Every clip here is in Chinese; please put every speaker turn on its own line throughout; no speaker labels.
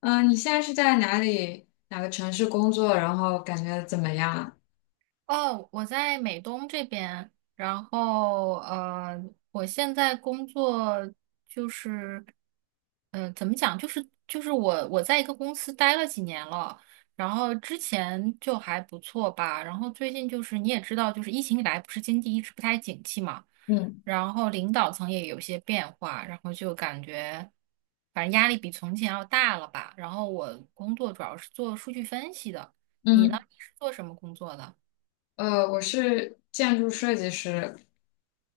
你现在是在哪个城市工作？然后感觉怎么样啊？
哦，我在美东这边，然后我现在工作就是，怎么讲，就是我在一个公司待了几年了，然后之前就还不错吧，然后最近就是你也知道，就是疫情以来不是经济一直不太景气嘛，
嗯
然后领导层也有些变化，然后就感觉反正压力比从前要大了吧，然后我工作主要是做数据分析的。你呢？
嗯，
你是做什么工作的？
我是建筑设计师。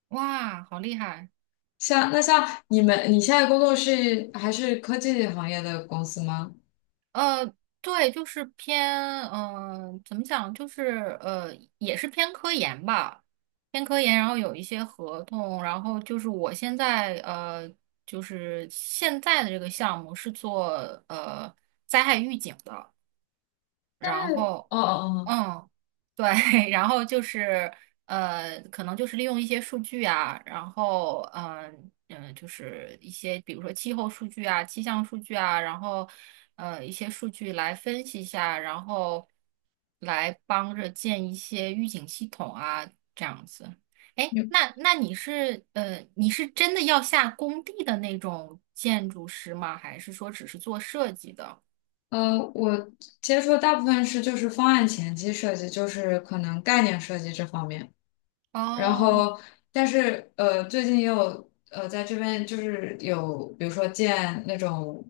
哇，好厉害！
像你们，你现在工作是还是科技行业的公司吗？
呃，对，就是偏，怎么讲，就是也是偏科研吧，偏科研，然后有一些合同，然后就是我现在就是现在的这个项目是做呃灾害预警的，然后。
哦哦哦，
嗯，对，然后就是可能就是利用一些数据啊，然后就是一些比如说气候数据啊、气象数据啊，然后一些数据来分析一下，然后来帮着建一些预警系统啊，这样子。哎，
你
那你是你是真的要下工地的那种建筑师吗？还是说只是做设计的？
我接触的大部分是就是方案前期设计，就是可能概念设计这方面。然
哦
后，但是最近也有在这边就是有，比如说建那种，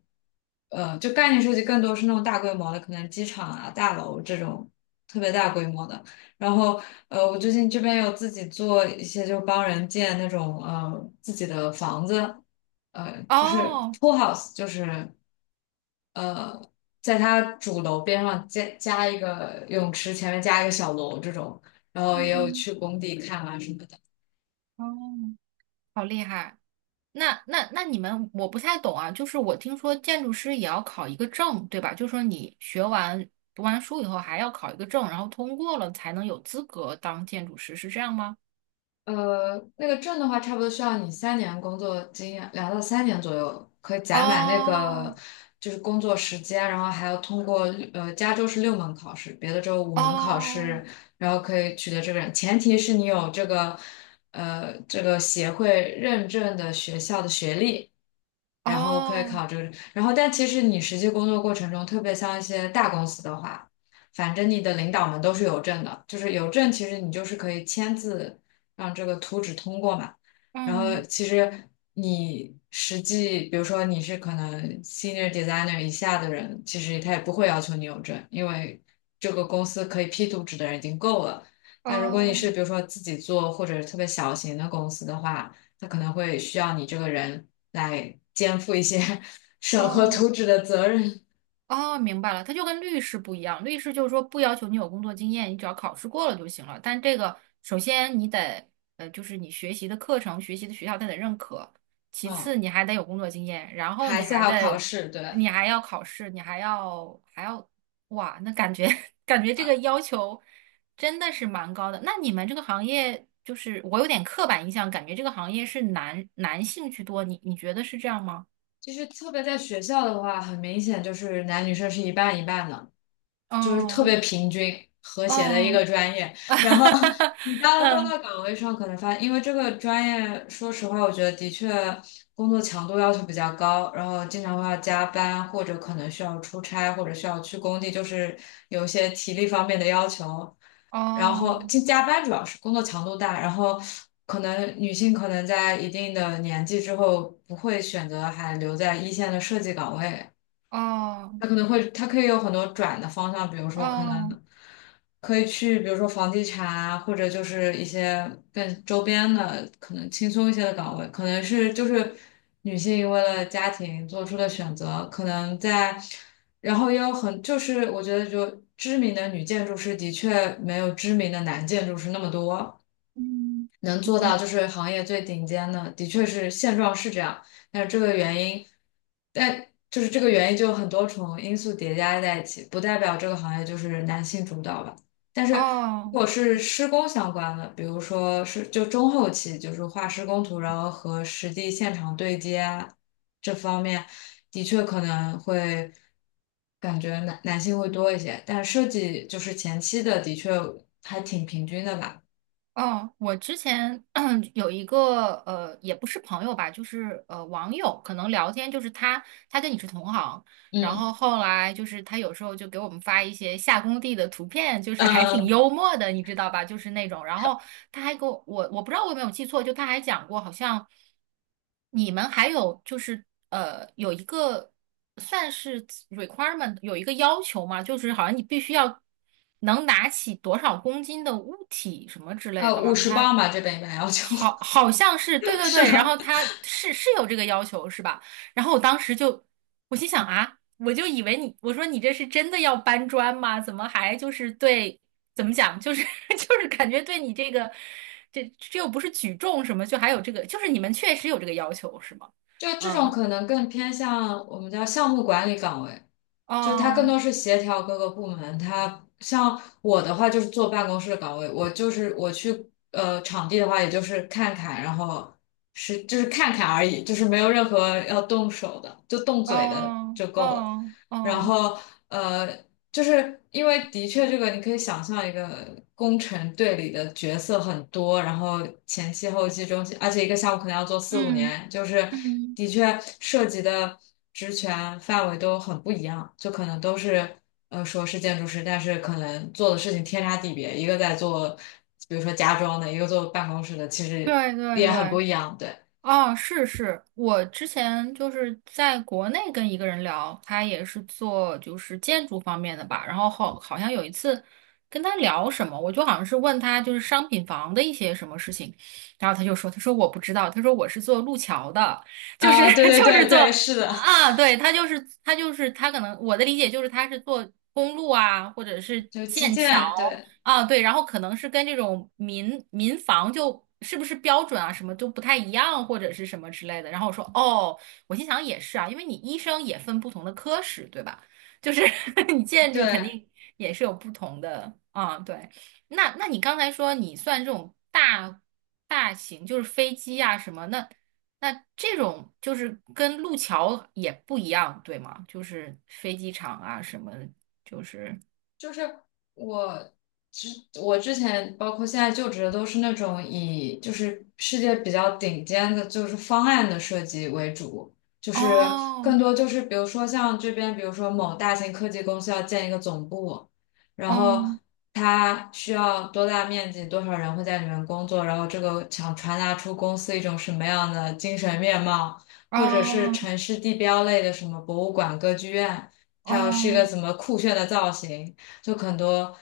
就概念设计更多是那种大规模的，可能机场啊、大楼这种特别大规模的。然后，我最近这边有自己做一些，就帮人建那种自己的房子，就是
哦，
pool house，就是呃，在它主楼边上加一个泳池，前面加一个小楼这种。然后也有
嗯，
去工地看啊什么。
哦。好厉害！那你们我不太懂啊，就是我听说建筑师也要考一个证，对吧？就是说你学完读完书以后还要考一个证，然后通过了才能有资格当建筑师，是这样吗？
那个证的话，差不多需要你三年工作经验，2到3年左右，可以攒满那个
哦
就是工作时间，然后还要通过加州是6门考试，别的州5门考
哦
试，然后可以取得这个证。前提是你有这个协会认证的学校的学历，然后可以
哦，
考这个。然后，但其实你实际工作过程中，特别像一些大公司的话。反正你的领导们都是有证的，就是有证，其实你就是可以签字让这个图纸通过嘛。然后
嗯，
其实你实际，比如说你是可能 senior designer 以下的人，其实他也不会要求你有证，因为这个公司可以批图纸的人已经够了。但如果你是
哦
比如说自己做或者特别小型的公司的话，他可能会需要你这个人来肩负一些
哦
审核
哦。
图纸的责任。
哦，明白了，他就跟律师不一样。律师就是说不要求你有工作经验，你只要考试过了就行了。但这个首先你得，就是你学习的课程、学习的学校他得认可，其次
嗯，
你还得有工作经验，然后
还
你
是
还
要考
得，
试，对。
你还要考试，你还要，哇，那感觉 感觉这个要求真的是蛮高的。那你们这个行业就是我有点刻板印象，感觉这个行业是男性居多，你觉得是这样吗？
就是特别在学校的话，很明显就是男女生是一半一半的，就是特
哦
别平均和谐的一
哦。
个专业。
哈哈哈，
你到了工
嗯，
作岗位上，可能发现因为这个专业，说实话，我觉得的确工作强度要求比较高，然后经常会要加班，或者可能需要出差，或者需要去工地，就是有一些体力方面的要求。然后
哦，
进加班主要是工作强度大，然后可能女性可能在一定的年纪之后不会选择还留在一线的设计岗位，
哦，
它可以有很多转的方向，比如说可
哦，
能可以去，比如说房地产啊，或者就是一些更周边的，可能轻松一些的岗位，可能是就是女性为了家庭做出的选择，可能在，然后也有就是我觉得就知名的女建筑师的确没有知名的男建筑师那么多，
嗯，
能做到
我，
就是行业最顶尖的，的确是现状是这样，但是这个原因，但就是这个原因就很多重因素叠加在一起，不代表这个行业就是男性主导吧。但是如
哦，
果是施工相关的，比如说是就中后期，就是画施工图，然后和实地现场对接啊这方面，的确可能会感觉男性会多一些，但设计就是前期的，的确还挺平均的吧。
哦，我之前 有一个也不是朋友吧，就是网友，可能聊天就是他跟你是同行，然后
嗯，
后来就是他有时候就给我们发一些下工地的图片，就是还挺
呃
幽默的，你知道吧？就是那种，然后他还给我，我不知道我有没有记错，就他还讲过，好像你们还有就是有一个算是 requirement， 有一个要求嘛，就是好像你必须要能拿起多少公斤的物体什么之类的，好
五
像
十磅
他
吧，这边一般要求。
好像是对 对
是
对，然
的，
后他是有这个要求是吧？然后我当时就，我心想啊，我就以为你，我说你这是真的要搬砖吗？怎么还就是对，怎么讲，就是 就是感觉对你这个，这又不是举重什么，就还有这个，就是你们确实有这个要求是吗？
就这种
嗯，
可能更偏向我们叫项目管理岗位，就它更
哦
多是协调各个部门。它像我的话就是坐办公室的岗位，我就是我去场地的话，也就是看看，然后是就是看看而已，就是没有任何要动手的，就动嘴的
哦
就够了。
哦
然
哦，
后。呃。就是因为的确，这个你可以想象一个工程队里的角色很多，然后前期、后期、中期，而且一个项目可能要做四五
嗯
年，就是
嗯，
的确涉及的职权范围都很不一样，就可能都是说是建筑师，但是可能做的事情天差地别，一个在做比如说家装的，一个做办公室的，其实
对对
也很不
对。
一样，对。
哦，是是，我之前就是在国内跟一个人聊，他也是做就是建筑方面的吧，然后好像有一次跟他聊什么，我就好像是问他就是商品房的一些什么事情，然后他说我不知道，他说我是做路桥的，就是
啊，对 对
就是
对对，
做
是的，
啊，对，他就是他就是他可能我的理解就是他是做公路啊，或者是
就基
建桥。
建，对
啊，对，然后可能是跟这种民房就是不是标准啊，什么都不太一样，或者是什么之类的。然后我说，哦，我心想也是啊，因为你医生也分不同的科室，对吧？就是 你建筑肯
对，
定也是有不同的啊，对。那你刚才说你算这种大型，就是飞机啊什么，那这种就是跟路桥也不一样，对吗？就是飞机场啊什么，就是
就是我之我之前包括现在就职的都是那种以就是世界比较顶尖的，就是方案的设计为主，就是更
哦，
多就是比如说像这边，比如说某大型科技公司要建一个总部，然后
嗯。
它需要多大面积，多少人会在里面工作，然后这个想传达出公司一种什么样的精神面貌，或
哦
者是城市地标类的什么博物馆、歌剧院。它要是一个
哦
怎么酷炫的造型，就很多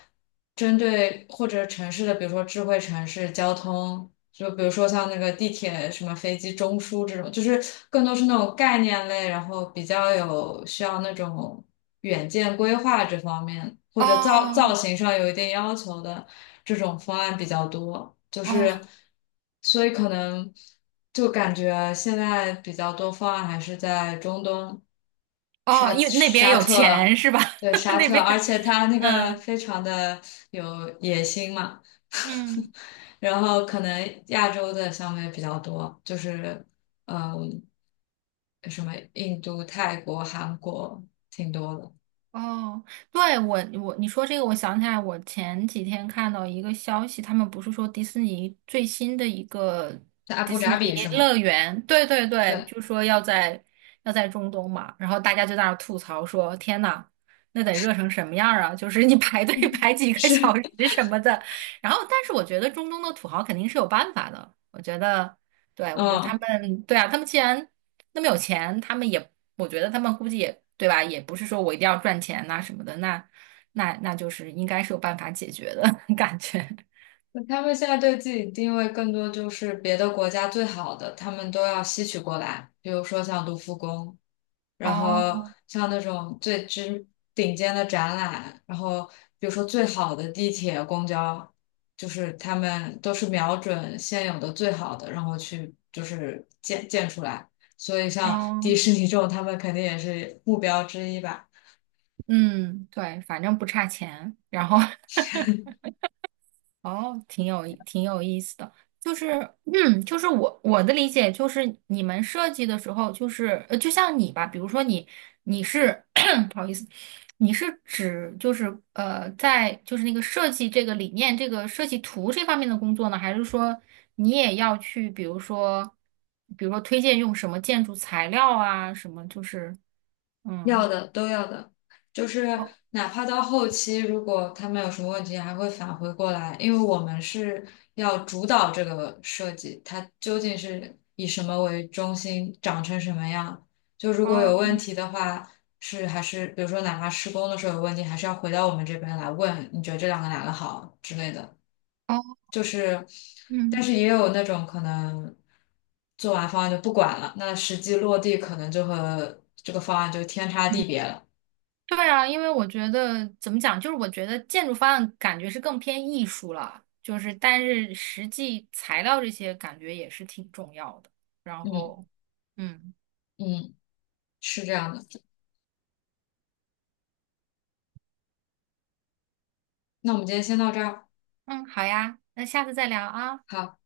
针对或者城市的，比如说智慧城市、交通，就比如说像那个地铁、什么飞机、中枢这种，就是更多是那种概念类，然后比较有需要那种远见规划这方面，或者造造
哦
型上有一定要求的这种方案比较多，就
哦
是所以可能就感觉现在比较多方案还是在中东。
哦，
沙
因为那边
沙
有钱
特，
是吧？
对 沙
那
特，而
边，
且他那个
嗯
非常的有野心嘛，
嗯。
然后可能亚洲的项目也比较多，就是嗯，什么印度、泰国、韩国挺多的，
哦，对，我你说这个，我想起来，我前几天看到一个消息，他们不是说迪士尼最新的一个
在阿
迪
布
士
扎
尼
比是吗？
乐园，对对对，
对，
就说要在中东嘛，然后大家就在那儿吐槽说，天呐，那得热成什么样儿啊！就是你排队 排几个小
是，
时什么的。然后，但是我觉得中东的土豪肯定是有办法的，我觉得，对，我觉得他
嗯。
们，对啊，他们既然那么有钱，他们也，我觉得他们估计也，对吧？也不是说我一定要赚钱呐、什么的，那就是应该是有办法解决的 感觉。
他们现在对自己定位更多就是别的国家最好的，他们都要吸取过来，比如说像卢浮宫，然后
哦
像那种最知顶尖的展览，然后比如说最好的地铁、公交，就是他们都是瞄准现有的最好的，然后去就是建出来。所以像迪
哦，
士尼这种，他们肯定也是目标之一吧。
嗯，对，反正不差钱，然后 哦，挺有意思的，就是，就是我的理解就是，你们设计的时候，就是就像你吧，比如说你是 不好意思，你是指就是在就是那个设计这个理念、这个设计图这方面的工作呢，还是说你也要去，比如说推荐用什么建筑材料啊，什么就是
要
嗯，
的都要的，就是
哦
哪怕到后期，如果他们有什么问题，还会返回过来，因为我们是要主导这个设计，它究竟是以什么为中心，长成什么样。就如果有问
哦
题的话，是还是比如说哪怕施工的时候有问题，还是要回到我们这边来问，你觉得这两个哪个好之类的。
哦，
就是，但
嗯。
是也有那种可能做完方案就不管了，那实际落地可能就和这个方案就天差地别了。
对啊，因为我觉得怎么讲，就是我觉得建筑方案感觉是更偏艺术了，就是但是实际材料这些感觉也是挺重要的。然
嗯
后，嗯
嗯，是这样的。那我们今天先到这儿，
嗯，好呀，那下次再聊啊。
好。